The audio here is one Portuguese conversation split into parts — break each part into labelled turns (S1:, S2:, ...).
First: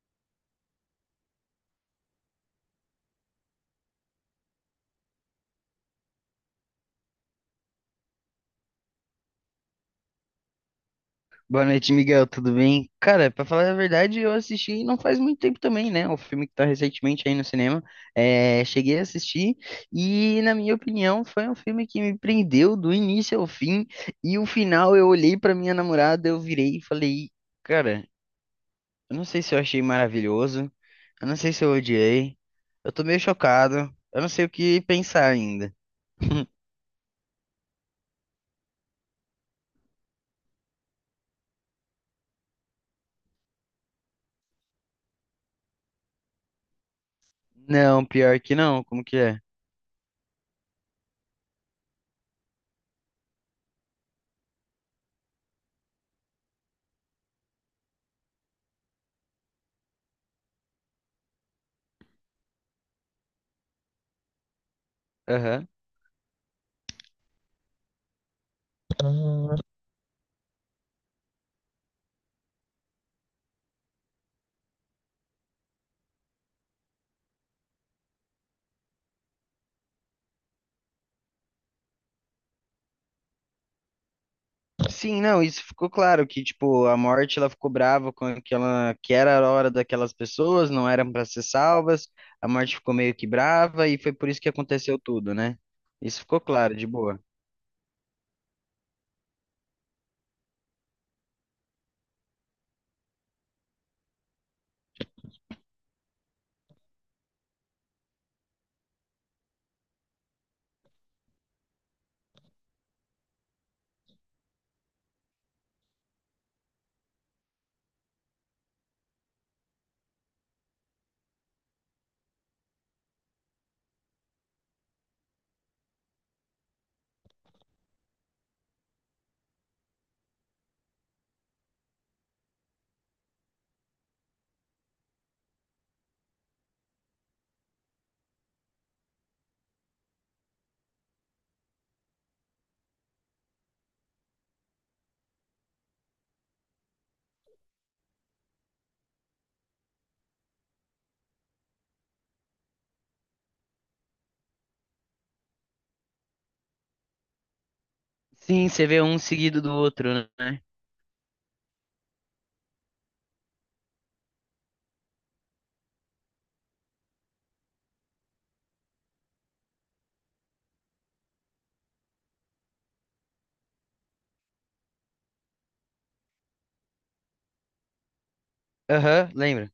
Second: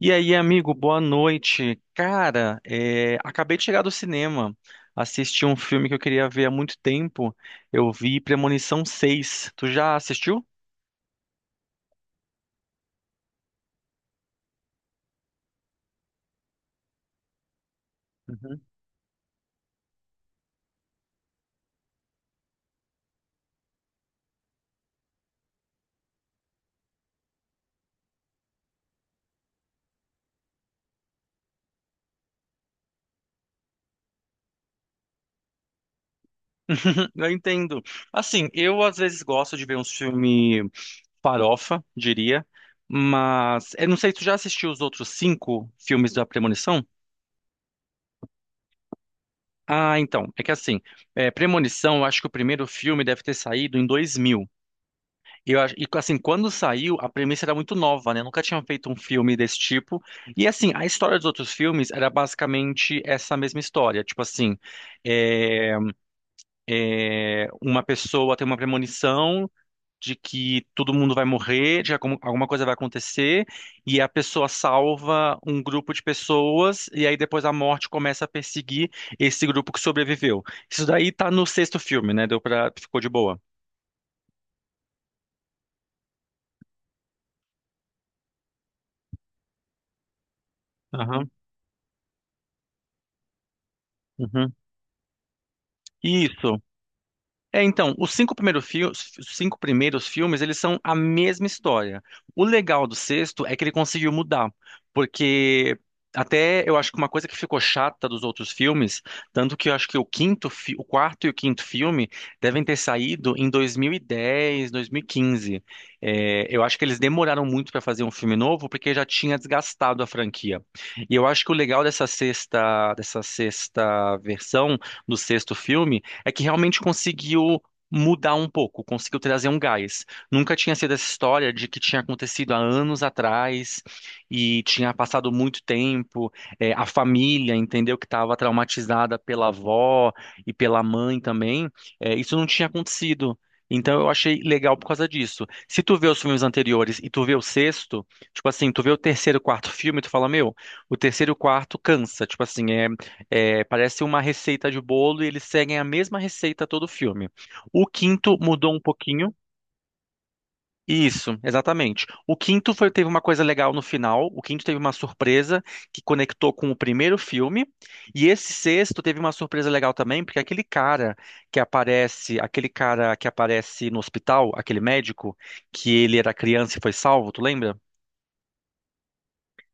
S1: E aí, amigo, boa noite. Cara, acabei de chegar do cinema, assisti um filme que eu queria ver há muito tempo. Eu vi Premonição 6. Tu já assistiu?
S2: Boa noite, Miguel. Tudo bem? Cara, pra falar a verdade, eu assisti não faz muito tempo também, né? O filme que tá recentemente aí no cinema.
S1: Uhum.
S2: É, cheguei a assistir e, na minha opinião, foi um filme que me prendeu do início ao fim. E o final, eu olhei pra minha namorada, eu virei e falei: Cara, eu não sei se eu achei maravilhoso, eu não sei se eu odiei, eu tô meio chocado, eu não sei o que pensar ainda.
S1: Eu entendo. Assim, eu às vezes gosto de ver uns filme farofa, diria, mas eu não sei, tu já assistiu os outros cinco filmes da Premonição?
S2: Não, pior que não, como que é?
S1: Ah, então, Premonição, eu acho que o primeiro filme deve ter saído em 2000. Eu acho, e assim, quando saiu, a premissa era muito nova, né? Nunca tinham feito um filme desse tipo. E assim, a história dos outros filmes era basicamente essa mesma história.
S2: Aham.
S1: É, uma pessoa tem uma premonição de que todo mundo vai morrer, de alguma coisa vai acontecer, e a pessoa salva um grupo de pessoas, e aí depois a morte começa a perseguir esse grupo que sobreviveu. Isso daí tá no sexto filme, né? Deu pra, ficou de boa.
S2: Sim, não, isso ficou claro que tipo a morte ela ficou brava com aquela que era a hora daquelas pessoas, não eram para
S1: Aham.
S2: ser salvas. A morte ficou meio que brava e foi por isso que
S1: Uhum.
S2: aconteceu tudo, né? Isso ficou
S1: Isso.
S2: claro, de boa.
S1: É, então, os cinco primeiros filmes, eles são a mesma história. O legal do sexto é que ele conseguiu mudar, porque até eu acho que uma coisa que ficou chata dos outros filmes, tanto que eu acho que o o quarto e o quinto filme devem ter saído em 2010, 2015. É, eu acho que eles demoraram muito para fazer um filme novo porque já tinha desgastado a franquia. E eu acho que o legal dessa sexta versão do sexto filme é que realmente conseguiu mudar um pouco, conseguiu trazer um gás. Nunca tinha sido essa história de que tinha acontecido há anos atrás e tinha passado muito tempo. É, a família entendeu que estava traumatizada pela avó e pela mãe também. É, isso não tinha acontecido. Então eu achei legal por causa disso. Se tu vê os filmes anteriores e tu vê o sexto, tipo assim, tu vê o terceiro, quarto filme, tu fala, meu, o terceiro e o quarto cansa, parece uma receita de bolo e eles seguem a mesma receita todo o filme. O quinto
S2: Sim,
S1: mudou um
S2: você vê um
S1: pouquinho.
S2: seguido do outro, né?
S1: Isso, exatamente. O teve uma coisa legal no final. O quinto teve uma surpresa que conectou com o primeiro filme. E esse sexto teve uma surpresa legal também, porque aquele cara que aparece, aquele cara que aparece no hospital, aquele médico, que ele era criança e foi salvo, tu lembra?
S2: Aham, lembra?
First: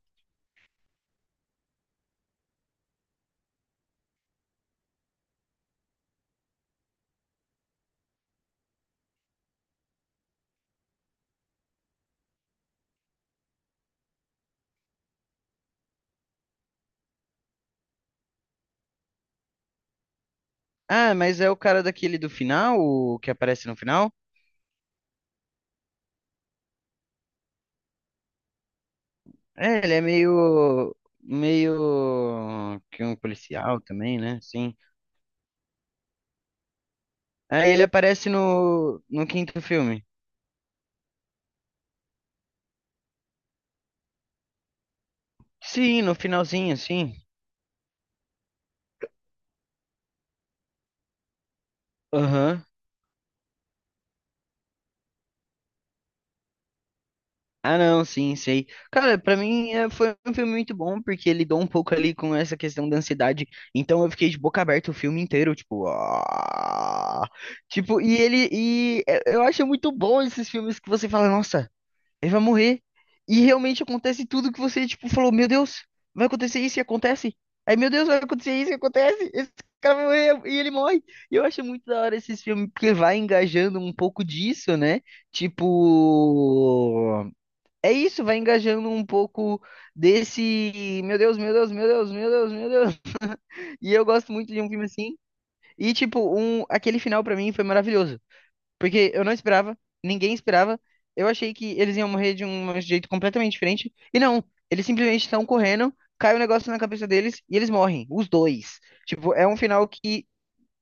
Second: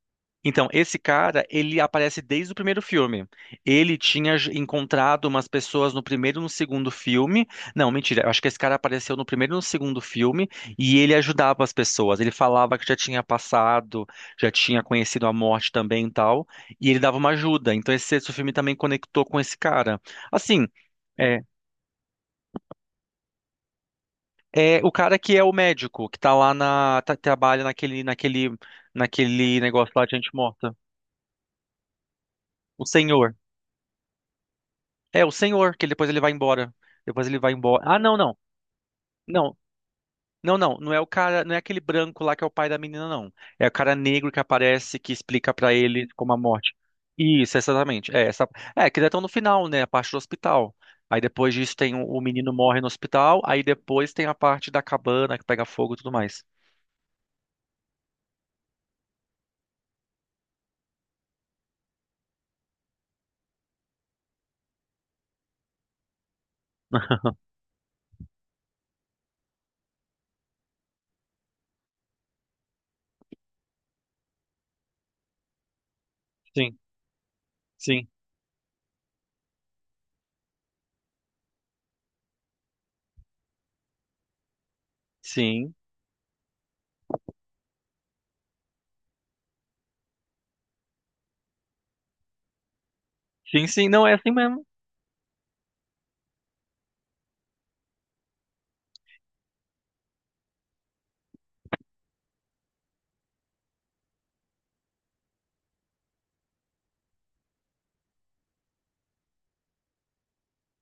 S1: Então, esse cara, ele aparece desde o primeiro filme. Ele tinha encontrado umas pessoas no primeiro e no segundo filme. Não, mentira, eu acho que esse cara apareceu no primeiro e no segundo filme e ele ajudava as pessoas. Ele falava que já tinha passado, já tinha conhecido a morte também e tal, e ele dava uma ajuda. Então, esse sexto filme também conectou com esse cara. Assim,
S2: Ah,
S1: é,
S2: mas é o cara daquele do final, o que aparece no final?
S1: é o cara que é o médico, que tá trabalha naquele
S2: É,
S1: negócio
S2: ele é
S1: lá de gente morta.
S2: meio
S1: O
S2: que um
S1: senhor.
S2: policial também, né? Sim.
S1: É o senhor, que depois ele vai embora. Depois ele vai
S2: Aí
S1: embora.
S2: ele
S1: Ah, não,
S2: aparece
S1: não.
S2: no
S1: Não.
S2: quinto filme.
S1: Não, não, não é o cara, não é aquele branco lá que é o pai da menina, não. É o cara negro que aparece, que explica pra
S2: Sim,
S1: ele
S2: no
S1: como a morte.
S2: finalzinho, sim.
S1: Isso, exatamente. É, essa... é que já estão no final, né? A parte do hospital. Aí depois disso tem o menino
S2: Aham.
S1: morre no hospital, aí depois tem a parte da cabana que pega fogo e tudo mais.
S2: Ah, não, sim, sei. Cara, pra mim é, foi um filme muito bom, porque ele lidou um pouco ali com essa questão da ansiedade. Então eu fiquei de boca aberta o filme inteiro, tipo. "Ah". Tipo, e ele. E é, eu acho muito bom esses filmes que você fala, nossa. Ele vai morrer. E realmente acontece tudo que você, tipo, falou, meu Deus, vai acontecer
S1: Sim,
S2: isso e acontece. Aí, meu Deus,
S1: sim,
S2: vai acontecer isso e acontece. Esse cara vai morrer e ele morre. E eu acho muito da hora esses filmes, porque vai engajando um pouco disso, né? Tipo,
S1: sim.
S2: é isso, vai engajando um pouco desse, meu Deus, meu Deus, meu Deus, meu Deus, meu Deus.
S1: Sim, sim,
S2: E eu
S1: não é assim
S2: gosto muito de
S1: mesmo.
S2: um filme assim. E, tipo, um, aquele final pra mim foi maravilhoso. Porque eu não esperava, ninguém esperava. Eu achei que eles iam morrer de um jeito completamente diferente. E não, eles simplesmente estão correndo, cai um negócio na cabeça deles e eles morrem, os dois. Tipo, é um final que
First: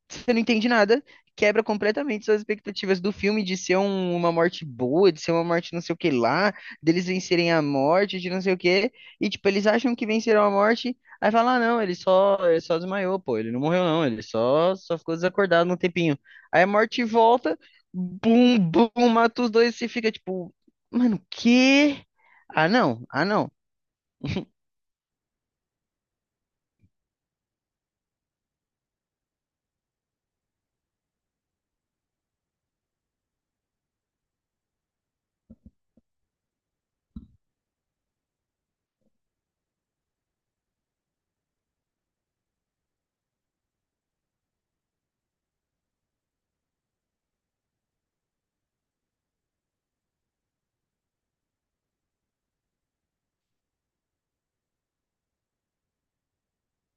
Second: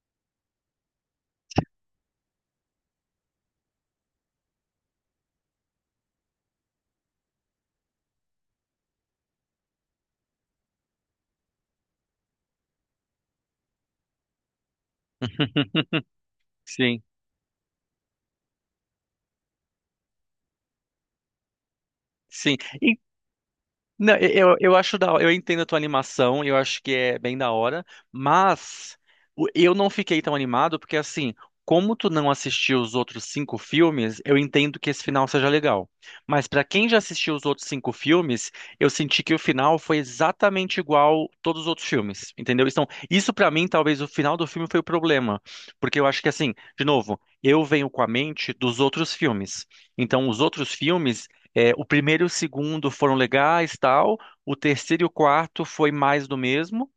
S2: você não entende nada, quebra completamente suas expectativas do filme de ser um- uma morte boa, de ser uma morte não sei o que lá, deles vencerem a morte, de não sei o que, e tipo, eles acham que venceram a morte, aí fala, ah, não, ele só desmaiou, pô, ele não morreu não, ele só, só ficou desacordado um tempinho. Aí a
S1: Sim,
S2: morte volta, bum, bum, mata os dois, e você fica tipo, mano, que?
S1: sim.
S2: Ah,
S1: E
S2: não, ah, não.
S1: não, eu acho da, eu entendo a tua animação, eu acho que é bem da hora, mas eu não fiquei tão animado porque assim, como tu não assistiu os outros cinco filmes, eu entendo que esse final seja legal. Mas pra quem já assistiu os outros cinco filmes, eu senti que o final foi exatamente igual todos os outros filmes, entendeu? Então, isso pra mim, talvez o final do filme foi o problema, porque eu acho que assim, de novo, eu venho com a mente dos outros filmes. Então, os outros filmes é, o primeiro e o segundo foram legais, tal. O terceiro e o quarto foi mais do mesmo.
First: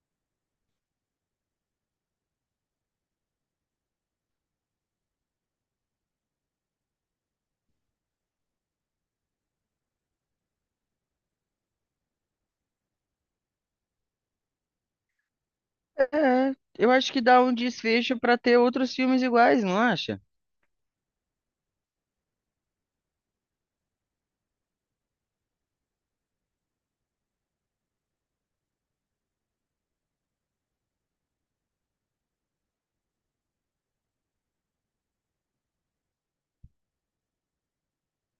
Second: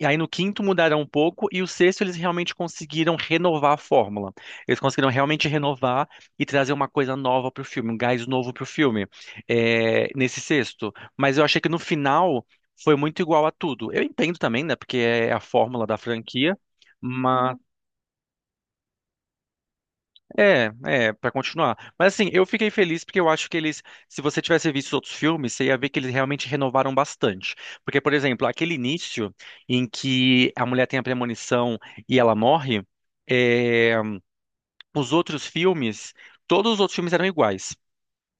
S1: E aí no quinto mudaram um pouco e o sexto eles realmente conseguiram renovar a fórmula. Eles conseguiram realmente renovar e trazer uma coisa nova pro filme, um gás novo pro filme, nesse sexto. Mas eu achei que no final foi muito igual a tudo. Eu entendo também, né? Porque é a fórmula da
S2: É,
S1: franquia,
S2: eu acho que dá um
S1: mas
S2: desfecho pra ter outros filmes iguais, não acha?
S1: é, é, pra continuar. Mas assim, eu fiquei feliz porque eu acho que eles, se você tivesse visto os outros filmes, você ia ver que eles realmente renovaram bastante. Porque, por exemplo, aquele início em que a mulher tem a premonição e ela morre, é, os outros filmes, todos os outros filmes eram iguais.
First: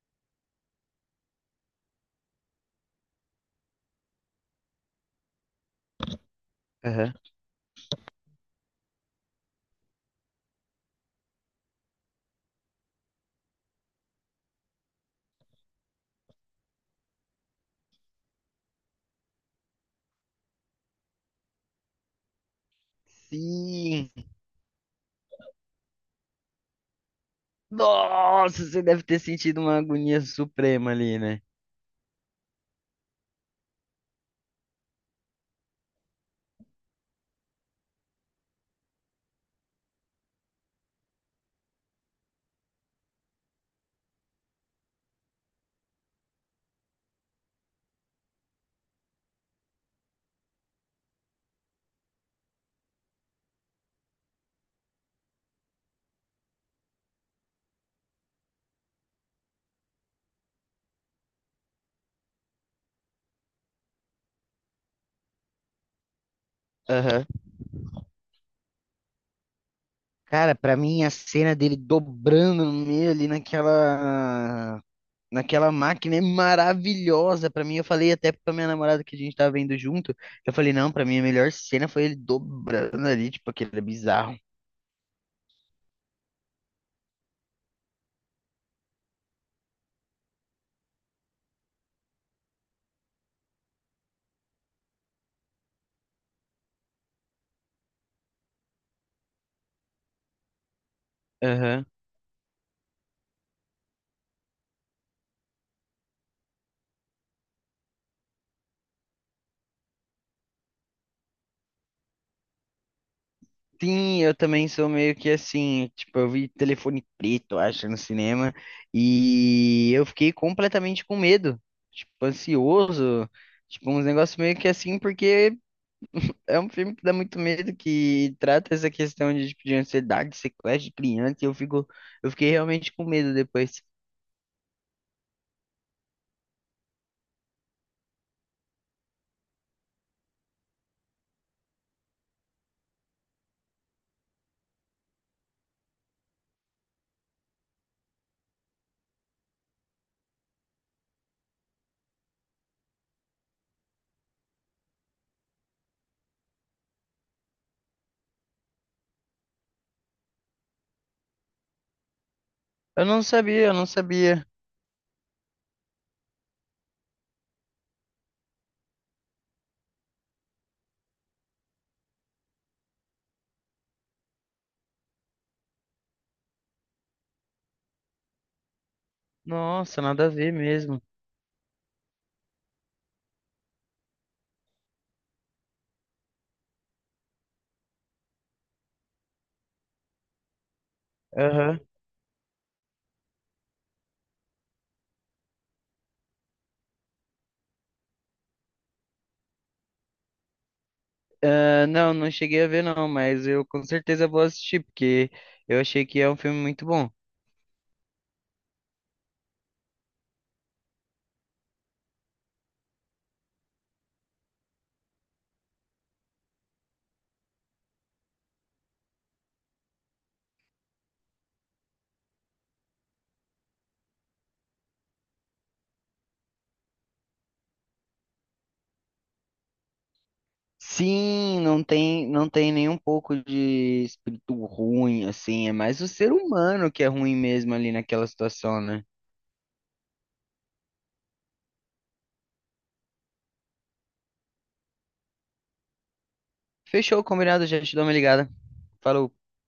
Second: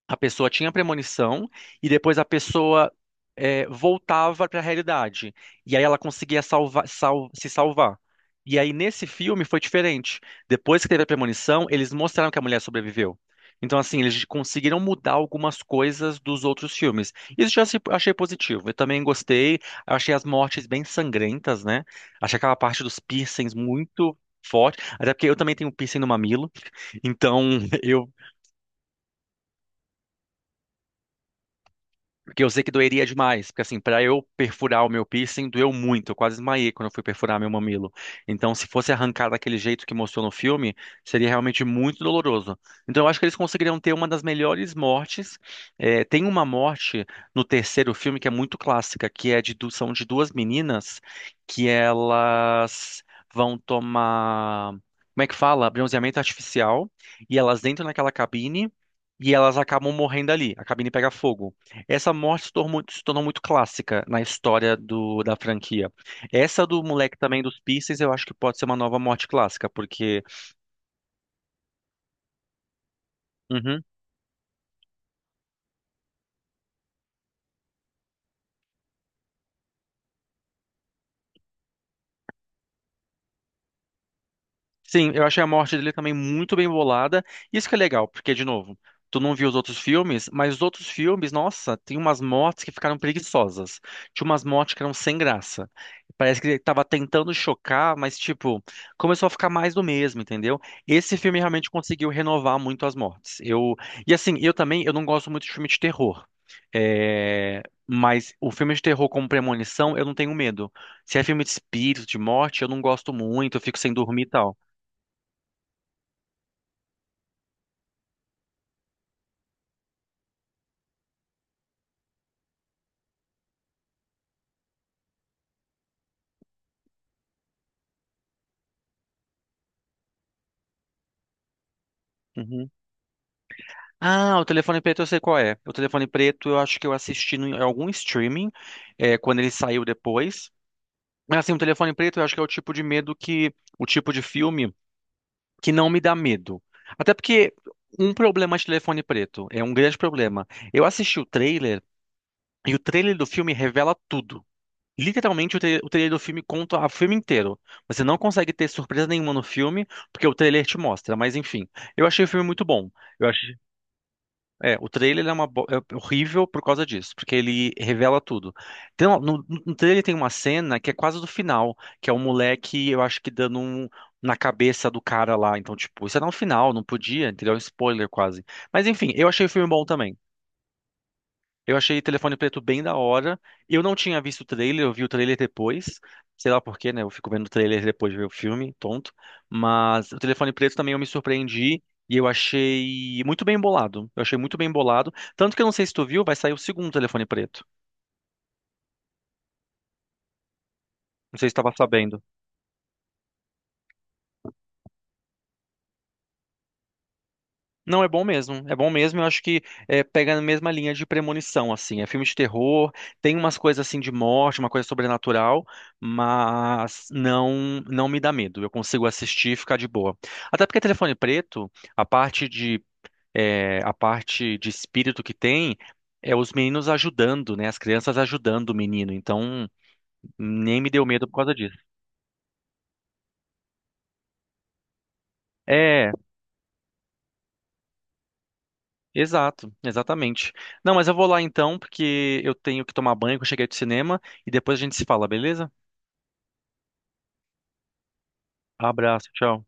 S1: A pessoa tinha premonição e depois a pessoa voltava para a realidade. E aí ela conseguia
S2: Aham.
S1: se salvar. E aí nesse filme foi diferente. Depois que teve a premonição, eles mostraram que a mulher sobreviveu. Então, assim, eles conseguiram mudar algumas coisas dos outros filmes. Isso eu já se- achei positivo. Eu também gostei. Achei as mortes bem sangrentas, né? Achei aquela parte dos piercings
S2: Sim.
S1: muito forte. Até porque eu também tenho um piercing no mamilo. Então, eu
S2: Nossa, você deve ter sentido uma agonia suprema ali, né?
S1: porque eu sei que doeria demais, porque assim, para eu perfurar o meu piercing, doeu muito, eu quase esmaiei quando eu fui perfurar meu mamilo. Então, se fosse arrancar daquele jeito que mostrou no filme, seria realmente muito doloroso. Então, eu acho que eles conseguiriam ter uma das melhores mortes. É, tem uma morte no terceiro filme que é muito clássica, que é são de duas meninas que elas vão tomar, como é que fala? Bronzeamento artificial, e elas entram naquela cabine e elas acabam morrendo ali. A cabine pega fogo. Essa morte se tornou muito clássica na história do, da franquia. Essa do moleque
S2: Aham.
S1: também dos Pistons, eu acho que pode ser uma nova morte clássica, porque
S2: Cara, pra mim a cena dele dobrando no meio ali
S1: uhum,
S2: naquela máquina é maravilhosa. Pra mim, eu falei até pra minha namorada que a gente tava vendo junto, eu falei, não, pra mim a melhor cena foi ele dobrando ali, tipo, aquele bizarro.
S1: sim, eu achei a morte dele também muito bem bolada. Isso que é legal, porque, de novo, tu não viu os outros filmes, mas os outros filmes, nossa, tem umas mortes que ficaram preguiçosas. Tinha umas mortes que eram sem graça. Parece que ele tava tentando chocar, mas, tipo, começou a ficar mais do mesmo, entendeu? Esse filme realmente
S2: Aham.
S1: conseguiu renovar muito as mortes. Eu... e assim, eu também, eu não gosto muito de filme de terror. É, mas o filme de terror como premonição, eu não tenho medo. Se é filme de espírito, de morte, eu não gosto muito, eu fico sem dormir
S2: Sim,
S1: e
S2: eu
S1: tal.
S2: também sou meio que assim, tipo, eu vi Telefone Preto, acho, no cinema, e eu fiquei completamente com medo, tipo, ansioso, tipo, uns negócios meio que assim, porque é um filme que dá muito medo, que trata essa questão de, tipo, de ansiedade, sequestro de criança, e eu fico, eu fiquei
S1: Uhum.
S2: realmente com medo depois.
S1: Ah, o telefone preto eu sei qual é. O telefone preto eu acho que eu assisti em algum streaming, quando ele saiu depois. Mas assim, o telefone preto eu acho que é o tipo de medo que, o tipo de filme que não me dá medo. Até porque um problema de telefone preto é um grande problema. Eu assisti o trailer e o trailer do filme revela tudo. Literalmente, o o trailer do filme conta o filme inteiro. Você não consegue ter surpresa nenhuma no filme, porque o trailer te mostra. Mas enfim, eu achei o filme muito bom.
S2: Eu não
S1: Eu achei,
S2: sabia, eu não sabia.
S1: o trailer é, é horrível por causa disso, porque ele revela tudo. Então no trailer tem uma cena que é quase do final, que é um moleque, eu acho que dando um na cabeça do cara lá. Então, tipo, isso era um final, não podia, entendeu? É um spoiler quase. Mas enfim, eu achei o filme bom
S2: Nossa,
S1: também.
S2: nada a ver mesmo.
S1: Eu achei Telefone Preto bem da hora. Eu não tinha visto o trailer, eu vi o trailer depois. Sei lá por quê, né? Eu fico vendo o trailer depois de ver o filme, tonto. Mas o Telefone Preto também eu me
S2: Aham.
S1: surpreendi e eu achei muito bem bolado. Eu achei muito bem bolado. Tanto que eu não sei se tu viu, vai sair o segundo Telefone Preto. Não sei se tu tava
S2: Ah, não,
S1: sabendo.
S2: não cheguei a ver não, mas eu com certeza vou assistir, porque eu achei que é um filme muito bom.
S1: Não, é bom mesmo. É bom mesmo. Eu acho que pega na mesma linha de premonição, assim. É filme de terror, tem umas coisas assim de morte, uma coisa sobrenatural, mas não me dá medo. Eu consigo assistir e ficar de boa. Até porque Telefone Preto, a parte de a parte de espírito que tem é os meninos ajudando, né? As crianças ajudando o menino. Então nem me deu medo por causa
S2: Sim,
S1: disso.
S2: não tem, nem um pouco de espírito ruim, assim. É mais o
S1: É,
S2: ser humano que é ruim mesmo ali naquela situação, né?
S1: exato, exatamente. Não, mas eu vou lá então, porque eu tenho que tomar banho que eu cheguei do cinema e depois a gente se fala, beleza?
S2: Fechou, combinado, já te dou uma ligada.
S1: Abraço,
S2: Falou.
S1: tchau.